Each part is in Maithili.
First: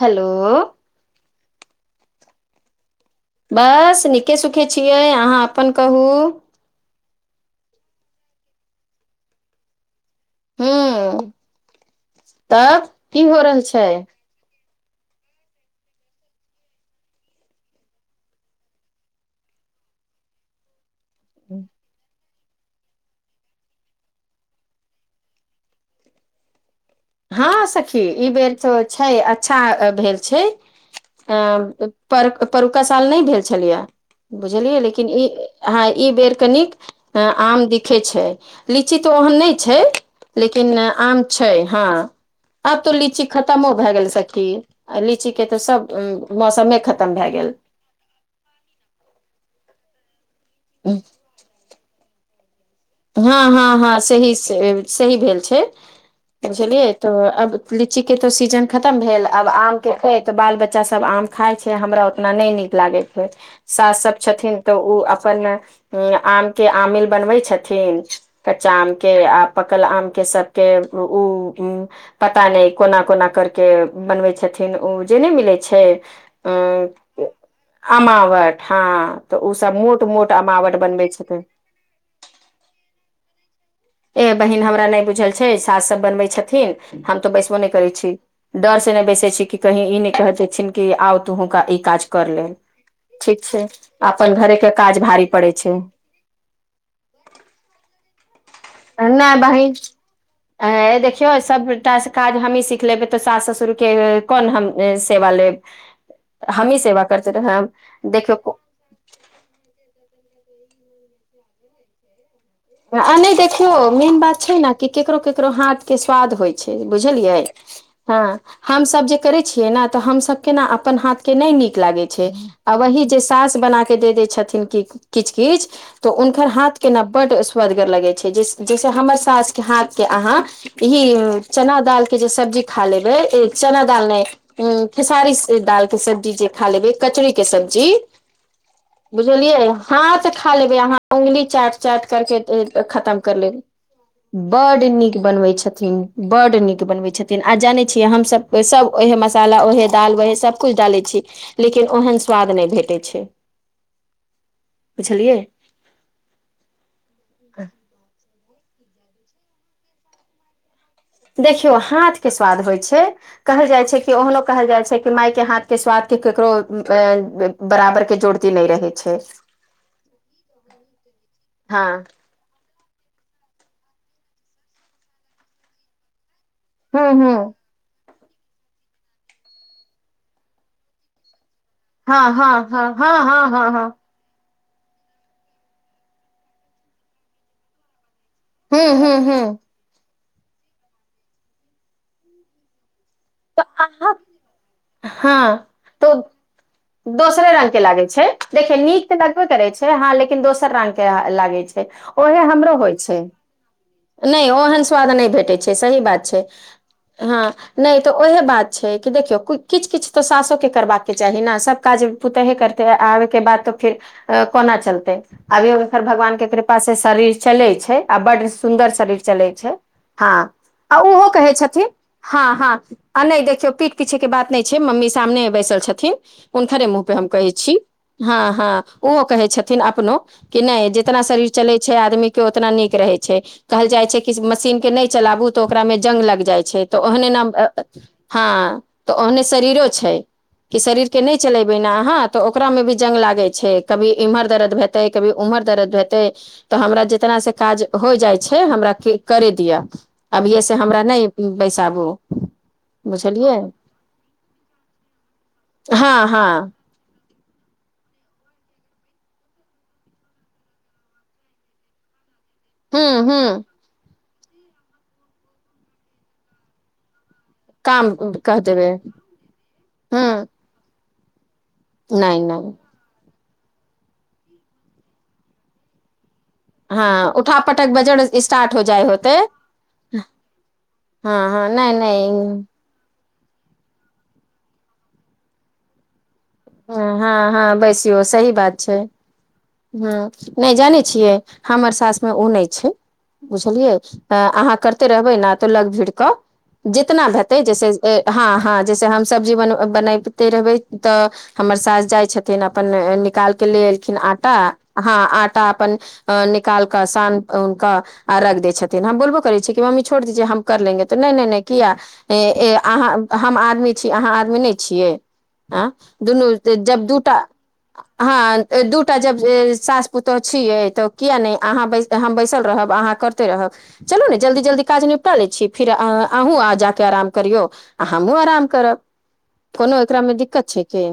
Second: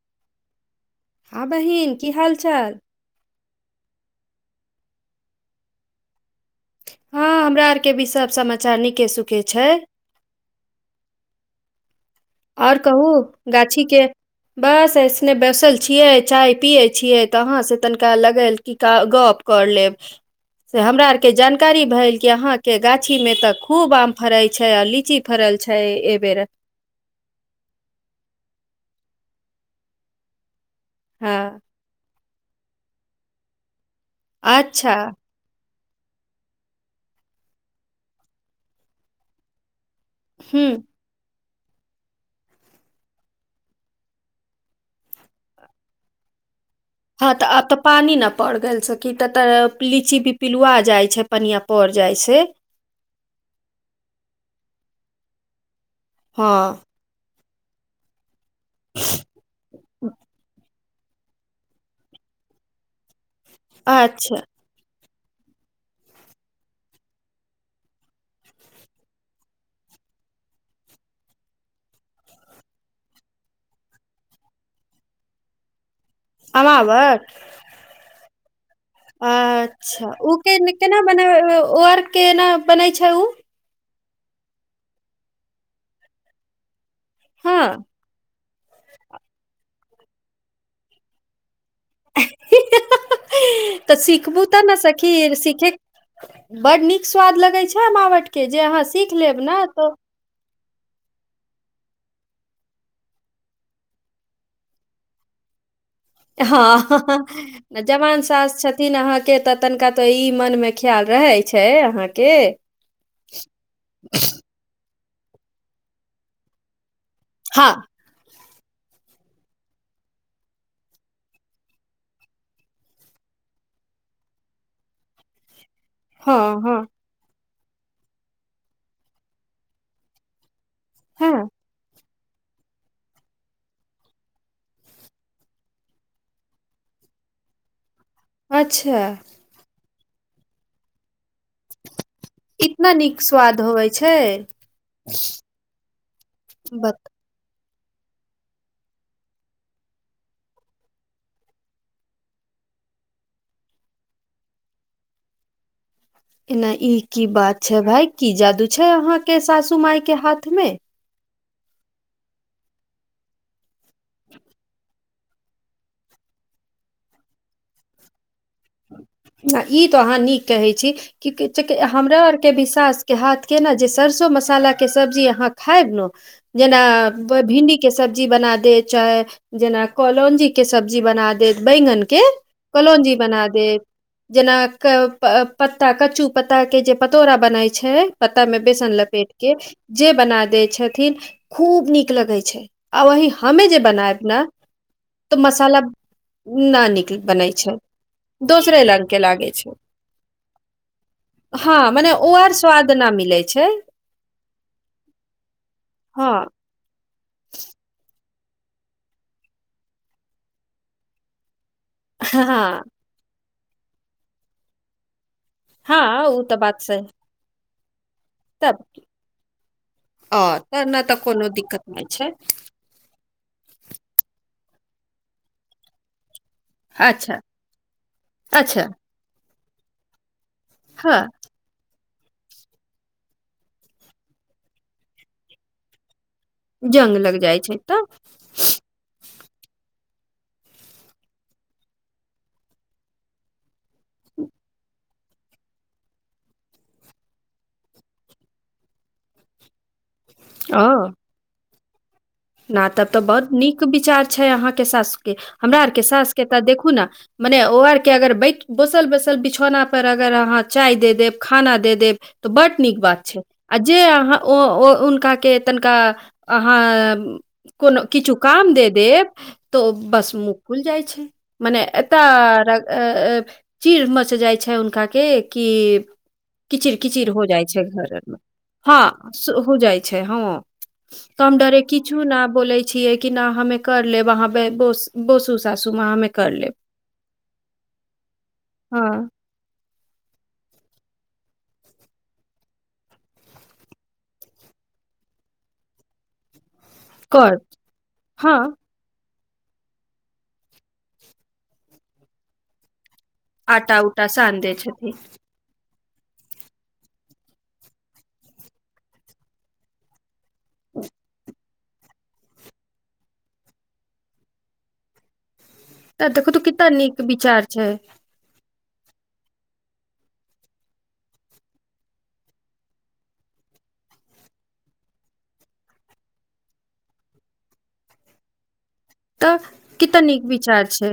हेलो हँ बहिन की हाल चाल बस नीके सुखे छियै अहा अपन कहू हँ हमरा आरके भी सभ समाचार नीके सुखे छै हू [inaudible] आओर तब कहू की हो रहल छै गाछीके बस ऐसने बैसल छियै चाय पियै छियै तऽ अहाँ से तनिका लगल कऽ गप कर लेब से हमरा आर के जानकारी भलि कि यहा के गाछी में तऽ खूब आम फरै छै आ लीची फरल छै एहि बेेर हँ सखी ई बेर तऽ छै अच्छा भेल छै अ हँ पर परका साल नहि भेल छलियै बुझलियै अच्छा लेकिन ई हाॅं ई बेर कनिक आम दिखे छै लीची तऽ ओहन नहि छै हूँ लेकिन आम छै हँ आब तो लीची खतमो भए गेल सखी आ लीची के तऽ सब मौसमे ख हँ तऽ आब तऽ पानी ने पड़ गेल छै कि ते ते लीची भी पिलवा जाइ छै बनिआ पड़ि जाइ छै। हँ हँ हँ सही सही भेल छै हँ बुझलियै तऽ अब लीची के त सीजन खतम भेल आब आम के ऐ तऽ बाल बच्च बच्चा सब आम खाय छै हमरा ओतना नहि नीक लागे छै सास सब अच्छा छथिन तऽ ओ अपन आम के आमिल बनबै छथि छथिन कच्चा आम के आ पकल आम के सबके उ पता नहि कोना कोना करके बनबै छथिन ओ जे नहि मिलै छै अ आमाबट अमावट हँ तऽ ओसभ मोट अच्छा मोट ओ के न- अमावट केना बनबै छथिन बनाबै ओ आर केना बनै छै उ ए बहिन हमरा नहि बुझल छै सास सब बनबै छथिन हम तो बैसबो नहि हँ करै छी डर से नहि बैसे छी कि कही ई नहि कहै छीन कि आउ तुहु का ई काज कर ले ठीक छै तऽ आपन सिखबू घरे तऽ के ने काज सखी भारी पड़े सीखे छै बड नीक स्वाद लगै छै अमावट के सीख नहि लेब ने बहिन तऽ हां देखियौ सबटा काज हमही सीख लेबै तऽ सास ससुरके कोन हम सेवा लेब [inaudible] हँ हमही सेवा करते रहब [unintelligible] जबान देखियौ सास छेथि तीन अहाँ के तऽ तनिका तऽ ई मन मे ख्याल रहै छै अहाँके आ नहि देखियौ मेन बात छै न कि केकरो केकरो हाथ के स्वाद होइत छै बुझलियै? हँ हँ हमसभ जे करै छियै ने तऽ हमसभ के ने अपन हाथ के नहि नीक लागै छै आ वही जे सास बना कऽ दे दै छथिन कि किछ किछ तऽ हँ हुनकर हँ हाथ केना बड्ड स्वदगर लगे छै जैसे हमर सास के हाथ के अहाँ इही हँ चना दाल के जे सब्जी खा लेबे चना दाल नै उ खेसारी दाल के सब्जी जे खा लेबै कचरी के सब्जी अच्छा बुझलियै हाथ खा लेबै अहाँ उगली चाट चाट करके इतना नीक खतम कर स्वाद लेले होवे छै बड नीक बनवे छथिन बड नीक बत बनबे छथिन आ जानै छियै हमसभ सभ उहे मसाला उएहे दाल व ओएहे सभकुछ डालै छी लेकिन ओहन स्वाद नहि भेटैत छै [inaudible] बुझलियै एना ई की बात छै भाय कि जादू छै अहा के सासू माय के हाथ मे देखियौ हाथ के स्वाद होइ छै कहल जाइ छै कि ओहनो कहल जाइ छै कि माय केँ हाथ केँ स्वाद के ककरो बराबर के जोड़ ई तो अहाँ नीक कहै छी हँ हमरा आरके भी सास के हाथ के ने जे सरसो मसाला के सब्जी अहाँ खायब ने जेना हूँ हूँ भिंडी के सब्जी बना दे चाहे जेना कोलोंजी के सब्जी बना दे बैंगन के हँ हँ हँ हँ कलोंजी हँ बना हँ देत हँ जेना [unintelligible] पत्ता कच्चू पत्ता के जे पतोरा बनाय छै पत्ता मे हूँ बेसन हूँ लपेट हूँ केँ जे बना दै छथिन खूब नीक लगै छै आ वही तऽ हमे जे अहाँ बनायब न तो हँ मसाला न निक बनै छै लागे छै देखिय दोसरे रंग नीक तऽ के लगबे लागे करै छै हँ लेकिन दोसर रंग के लागै हँ छै मने ओ ओहे आर हमरो स्वाद होइ न मिलै छै छै नहि ओहन स्वाद नहि भेटै छै सही बात हँ छै हँ नहि तऽ ओहे बात छै कि देखियौ किछ किछ तऽ सासो के करबाक के चाही ने सब काज हँ पुतेह करते आबे के बाद तो फिर कोना चलतै अभी हँ हुनकर भगवान ओ के तऽ कृपा बात से सही शरीर चले छै आ बड्ड तब सुन्दर की? शरीर चलै छै हँ ओ तऽ आ नहि तऽ ओहो कोनो कहे दिक्कत छथिन नहि छै ह ह आ नहि देखिय पीठ पीछेके बात नहि छै मम्मी सामने बैसल छथिन हुनकरे मुँह पे हम अच्छा कहै छी हँ हँ अच्छा ओहो कहै छथिन अपनो कि नहि हँ जैतना शरीर चलै छै आदमी केँ ओतना नीक रहैत छै कहल जाइ छै कि मशीनके नहि चलाबू तऽ ओकरामे जंग लाग जाइत छै तऽ जंग ओहने लग जाइ न छै तऽ हँ त ओहने शरीरो छै इ शरीरकेँ नहि चलेबै ने अहाँ तऽ ओकरामे भी जंग लागैत छै कभी इम्हर दर्द हेतै कभी उमर दर्द हेतै तऽ हमरा जितना से काज हो जाइ छै हमरा करे दिअ अभिये से हमरा ओ नहि बैसाबू ना तब तऽ बहुत बुझलियै नीक विचार छै अहाँके सास के हमरा आरके हँ सास के तऽ हँ देखू ने मने ओ आर के अगर बैठ बोसल बसल बिछौना पर अगर अहाँ चाय दे देब खाना दे देब तऽ बड नीक हू बात हू छै आ जे अहाँ ओ उनका के तनिका अहाँ कोनो काम किछु कह काम दे देबै देब तऽ हू बस मु फुल जाइ छै मने नहि नहि एतय चीर मच जाइ छै हुनका के कि किचिर हँ किचिर हो उठा जाइ छै पटक घर बजट स्टार्ट हो जाइ होते हँ हो जाइ छै हँ हँ तहम हँ डरे नहि किछु ना नहि बोली छियै कि नहि हमे कर लेब अहाँ बसु सासु मां हँ हँ बैसियौ सही बात छै हँ ह नहि जानै छियै हमर सासमा ओ नहि छै बुझलियै अहाँ करते रहबै ने तऽ लग भीड़ कऽ जितना कर हेतै जैसे हँ हँ जैसे हम सब्जी बन बनबिते रहबै तऽ हमर सास जाय छथिन अपन निकाल केँ ले आटा एलखिन उटा आटा सान दै छथिन हँ आ अपन अ निकाल कऽ शान उनक आ रख द छथिन हम बोलबो कर छियै मम्म छोड़ दीजे हम कर लेंगे तऽ नहि नहि किया अहाँ हम आदमी छी अहाँ आदमी नहि छियै आ तऽ देखू दुनू तऽ कितना जब नीक दूटा विचार छै हँ दूटा जब सास पुतहुह छियै तऽ किएक नहि अहाँ हम बैसल रहब अहाँ करिते रहब चलू ने जल्दी जल्दी काज निपटा लै छी फिर अहूँ आजाकऽ आराम करियौ आ हमहुँ आराम करब तऽ कोनो कतिऽ एकरामे नीक दिक्कत विचार की छै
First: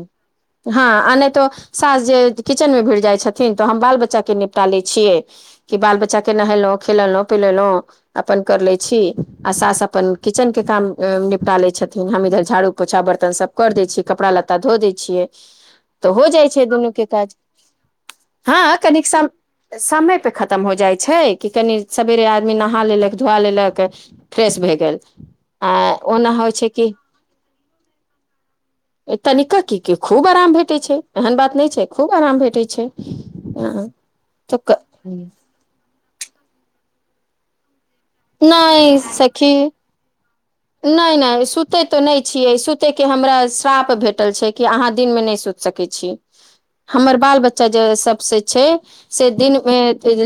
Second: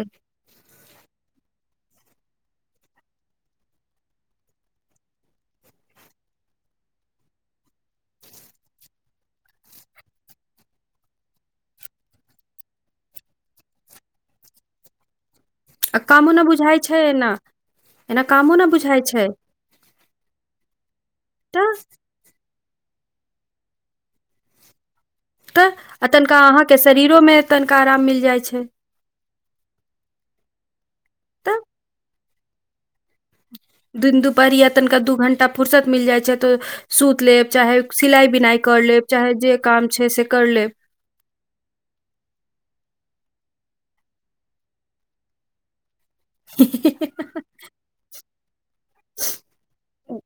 हँ आ न तो सास जे किचनमे भिड़ जाइ छथिन तऽ हम बाल बच्चा के निपटा लै छियै कि बाल बच्चा के नहेलहुँ खेलेलहुँ पिलेलहुँ अपन कर लै छी आ सास अपन किचन के काम निपटा लै छथिन हम इधर झाड़ू पोछा बर्तन सभ कर दै छियै कपड़ा लत्ता धो दै छियै आ तऽ हो कामो न जाइ छै बुझाइ दुनू के एना काज एना कामो न हँ कनी बुझाइ छै सम समय पे खतम हो जाइ छै कि कनि तऽ सेबेरे आ आदमी नहा लेलक धुआ लेलक फ्रेश भए गेल तऽ आ ओना तनिका होइ छै अहाँके कि शरीरोमे तनिका आराम मिल जाइ छै तनिका की के खूब आराम भेटै छै एहन बात तऽ नहि छै खूब आराम भेटैत छै अ, दिन तऽ दुपहरया क- तनिका दू घंटा फुरसत मिल जाइ छै तऽ सुत लेब चाहे सिलाइ बिनाइ कर नहि लेब चाहे सखी जे काम छै से कर लेब नहि नहि सुते ते नहि छीये सुते के हमरा श्राप भेटल छै कि अहाँ दिन मे न सुत सकै छी ह हमर बाल बच्चा जे सब से छै से दिन मे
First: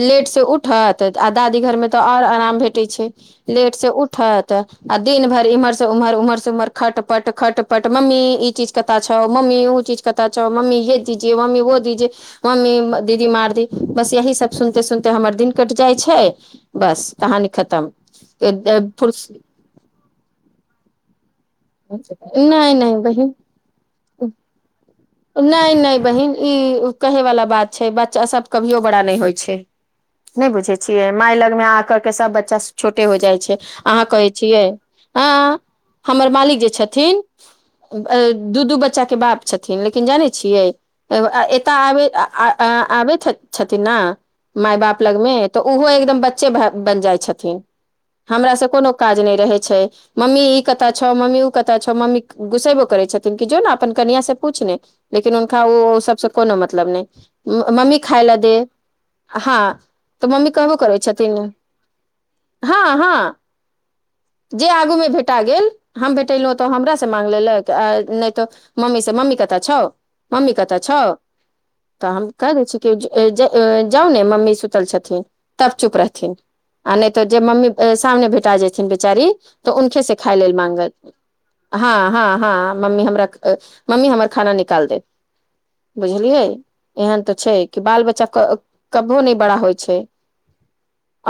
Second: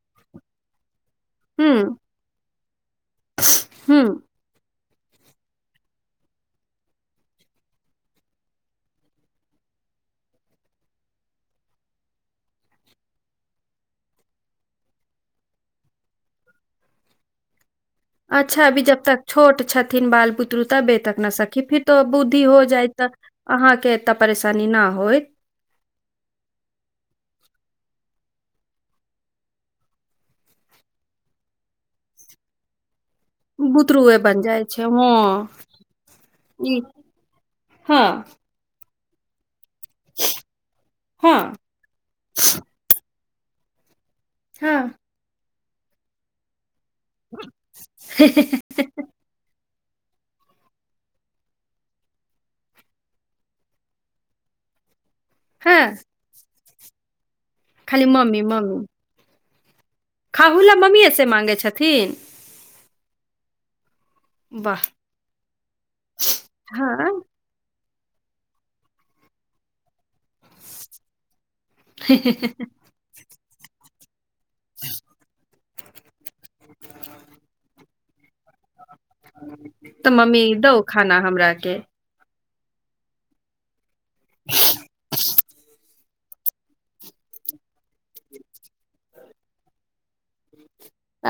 लेट से उठ उठत आ दादी घर मे हूँ तऽ और आराम भेटै छै लेट से हूँ उठत आ दिन भरि इम्हर से उमहर उमहर उ्हर खट पट खट पट मम्मी ई चीज कत्तऽ छौ मम्मी उ चीज कत चौ मम्मी ये जी [unintelligible] ज मम्मी वो दीजे मम्मी दीदी मारदी बस यही सब सुनते सुनते हमर दिन कटि जाइ छै बस कहानी खतम अच्छा अभी जब तक नहि छोट छथिन बाल बुतरु तबे तक न स खी फितो बुद्धि हो जाय नहि तऽ बहिन अहाँके एते परेशानी न होइत नहि नहि बहिन ई कहे वला बात छै बच्चा सब कभियो बड़ा नहि होइ छै नहि बुझे छीये माय लग मे आ कर के सब बच्चा छोटे हो जाइ लियै अहाँ बुतरुए कहै बन जाय छियै छै हँ हमर मालिक जे ई छथिन हँ दू दू बच्चा के बाप छथिन लेकिन जनै छियै हँ एतय आबै आबैत छथिन ने माय हँ बाप लगमे तऽ ओहो एकदम बच्चे बनि जाइ छथिन हमरा से कोनो काज नहि रहे छै मम्मी ई कथा छौ मम्मी उ कत छौ मम्मी गुसेबो करै छथिन कि जो ने अपन कनिया से पूछने लेकिन हुनका हँ ओ सबसँ कोनो मतलब नहि मम्मी खाली खाय लए दे मम्मी हँ तऽ मम्मी खाहु कहवो ला करै मम्मीए से छथिन मांगे छथिन हँ हँ जे वाह आगू मे भेटा गेल हम त हमरा से हँ माग लेलक नै त मम्मी से मम्मी क तऽ छौ मम्मी क तऽ छौ तऽ हम क दै छी जाउ ने मम्मी सुतल छथिन तब चुप रहथिन आ नहि तो जे मम्मी सामने भेटा बेचारी तऽ उनके से खाय लेल मांगलक हमराके ह ह ह मम्मी हमरा मम्मी हमर खाना निकाल दे बुझलियै एहन तऽ छै कि बाल बच्चा कभ कभो नहि बड़ा होइ छै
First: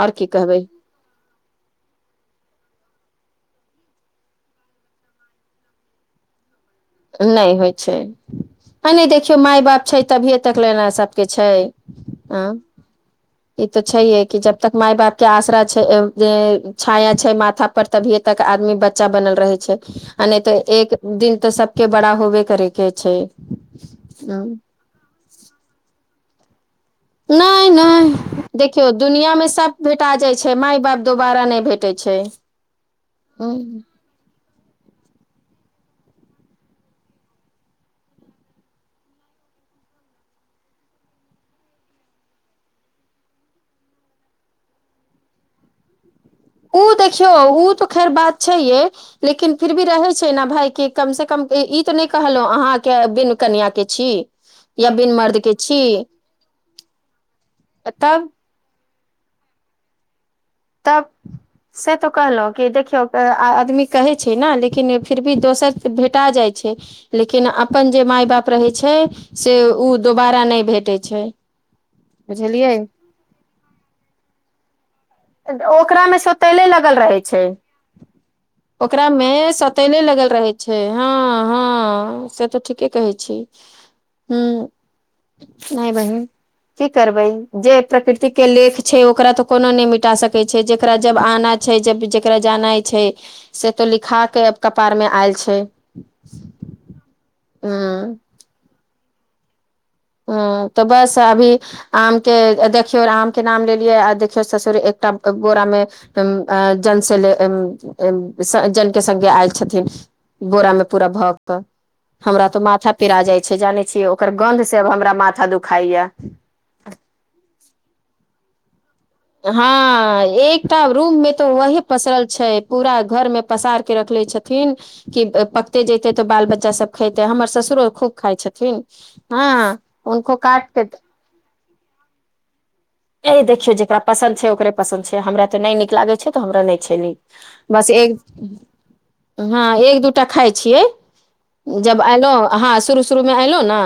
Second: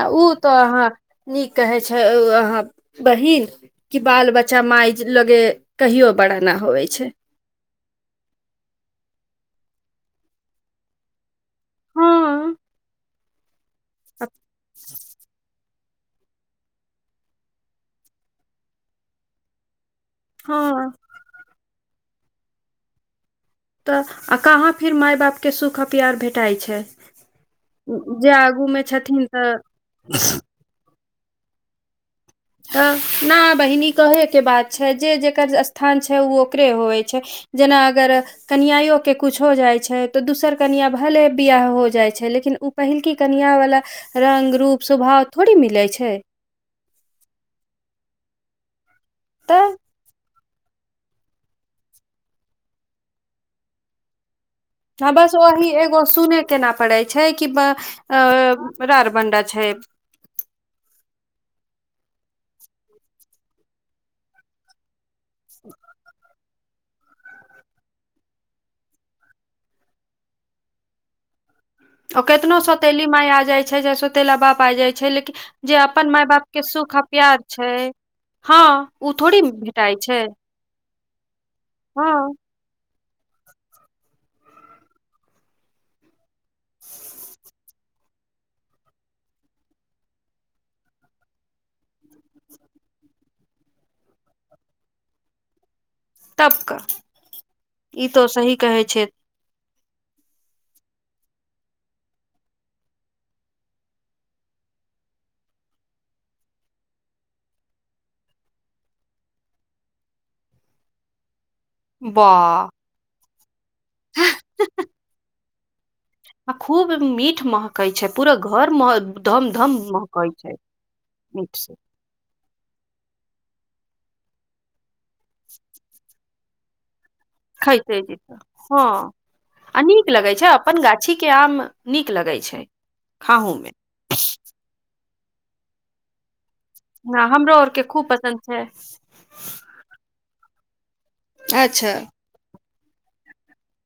आ ओ की तऽ कहबै अहाँ नीक कहै छै अहाँ बहिन कि बाल बच्चा माय लगे कहियो बड़ा ना होय छै नहि होइ छै आ नहि देखियौ माय बाप छै तभियए तक लेना सब छै हँ ई त छै जब तक माय बाप के आशरा छाया छै माथा पर तभिय तक आदमी बच्चा बनल रहे छै आ नहि तऽ हँ एक दिन तऽ सबके बड़ा होबे करे के छै तऽ आ हूँ। कहाँ फिर माय बापके सुख पियार भेटाइ छै नहि जे नहि आगू मे देखियौ छथिन दुनिया में तऽ सब भेटा जाय छै छै माय बाप दोबारा नहि भेटै छै तब न हूँ। बहिनी कहैके बात छै जे जकर स्थान छै ओ ओकरे होइ छै जेना अगर कनआइओे किछो हो जाइत छै तऽ दोसर कनिआँ भले बियाह हो जाइत छै लेकिन ओ पहिलकी कनीया वला रंग रूप स्वभाव थोड़े मिलै छै उ देखियौ उ तऽ खैर बात छै हे लेकिन फिर तऽ भी रहे छैना भाय के कम से कम ई तऽ नहि कहलहुं अहाँके बनु कनया के छी या हां बिन बस मर्द के ओही एगो छी सुने के ना पड़ै छै कि ब अ तब रारबंडा छै तब से तो कहलहुं कि देखियौ आदमी कहै छै ने लेकिन फिर भी दोसर भेटा जाइ छै लेकिन अपन जे माय बाप रहै छै से ओ दोबारा नहि भेटै छै ओ केतनो बुझलियै सौतेली माय आ जाइ छै चाहे सौतेला बाप आ जाइ छै लेकिन तऽ जे अपन ओकरामे माय बाप के सौतेले सुख आ लागल रहै प्यार छै हँ ओकरा ओ मे थोड़ी भेटाइ सौतेले छै लगल रहे छै हँ हँ से तऽ ठीके कहै छी ह नहि बहिन की करबै जे प्रकृति के लेख छै ओकरा तो कोनो ने मि टा सकै छै जकरा जब आना छै जब जकरा जाना छै से तो लिखा केब कपार मे आयल छै तबका ह ई तो सही कहै छै ह तऽ बस अभी आम के देखियौ आम के नाम लेलियै आ देखियौ ससुर एकटा बोरा मे जन से जन [unintelligible] के सज्जल के संग आयल छथिन बोरा मे पूरा भग कऽ हमरा तऽ वाह माथा पिरा जाइ छै जानै छियै ओकर गन्ध से हमरा माथा दुखाइया आ खूब मीठ महकई छै पूरा घर मे हँ एकटा रूम में तो मीठ से वहि पसरल छै पूरा घर मे पसार के रखले छथिन कि पकते जेते तो बाल बच्चा सब खेते हमर ससुरो खैते खूब खाय जेतै छथिन हँ हँ आ नीक लगै हुनको छै अपन काटिक गाछी के आम नीक लगे छै ए खाहू मे देखियो जेकरा पसन्द छै ओकरे पसन्द छै हमरा ते न नीक लागे छै तऽ हमरा नहि छै ह हमरो आर के बस खूब एक पसन्द छै हँ एक दूटा खाय छियै अच्छा जब एलहु हँ शुरू शुरू मे ऐलहु ने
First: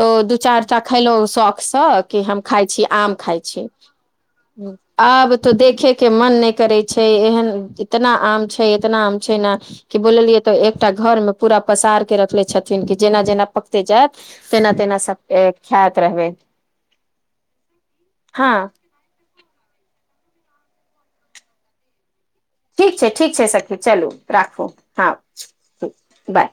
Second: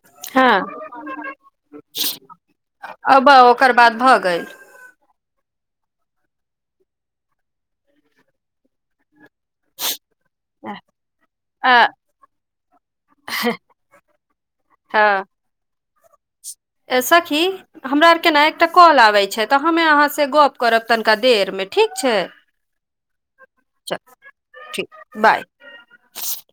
तऽ दू हँ चार टा खलहु शौखसँ कि हम खाय छी आम अब खाइ छी ओकर बाद भऽ गेल आब तो देखे के मन नहि करे छै एहन इतना आम छै इतना आम छै ने कि बोललियै तऽ एकटा घरमे पूरा आ पसार के रखले छथिन कि जेना जेना पकते जायत तेना तेना सब हँ ख्यत रहबे सखी हमरा आर के ने एकटा कॉल आबे छै तऽ हमे अहाँ से गप करब तनिका देर मे ठीक छै ठीक छै ठीक छै सखी चलू राखू ठीक हँ बाय ठीक बाय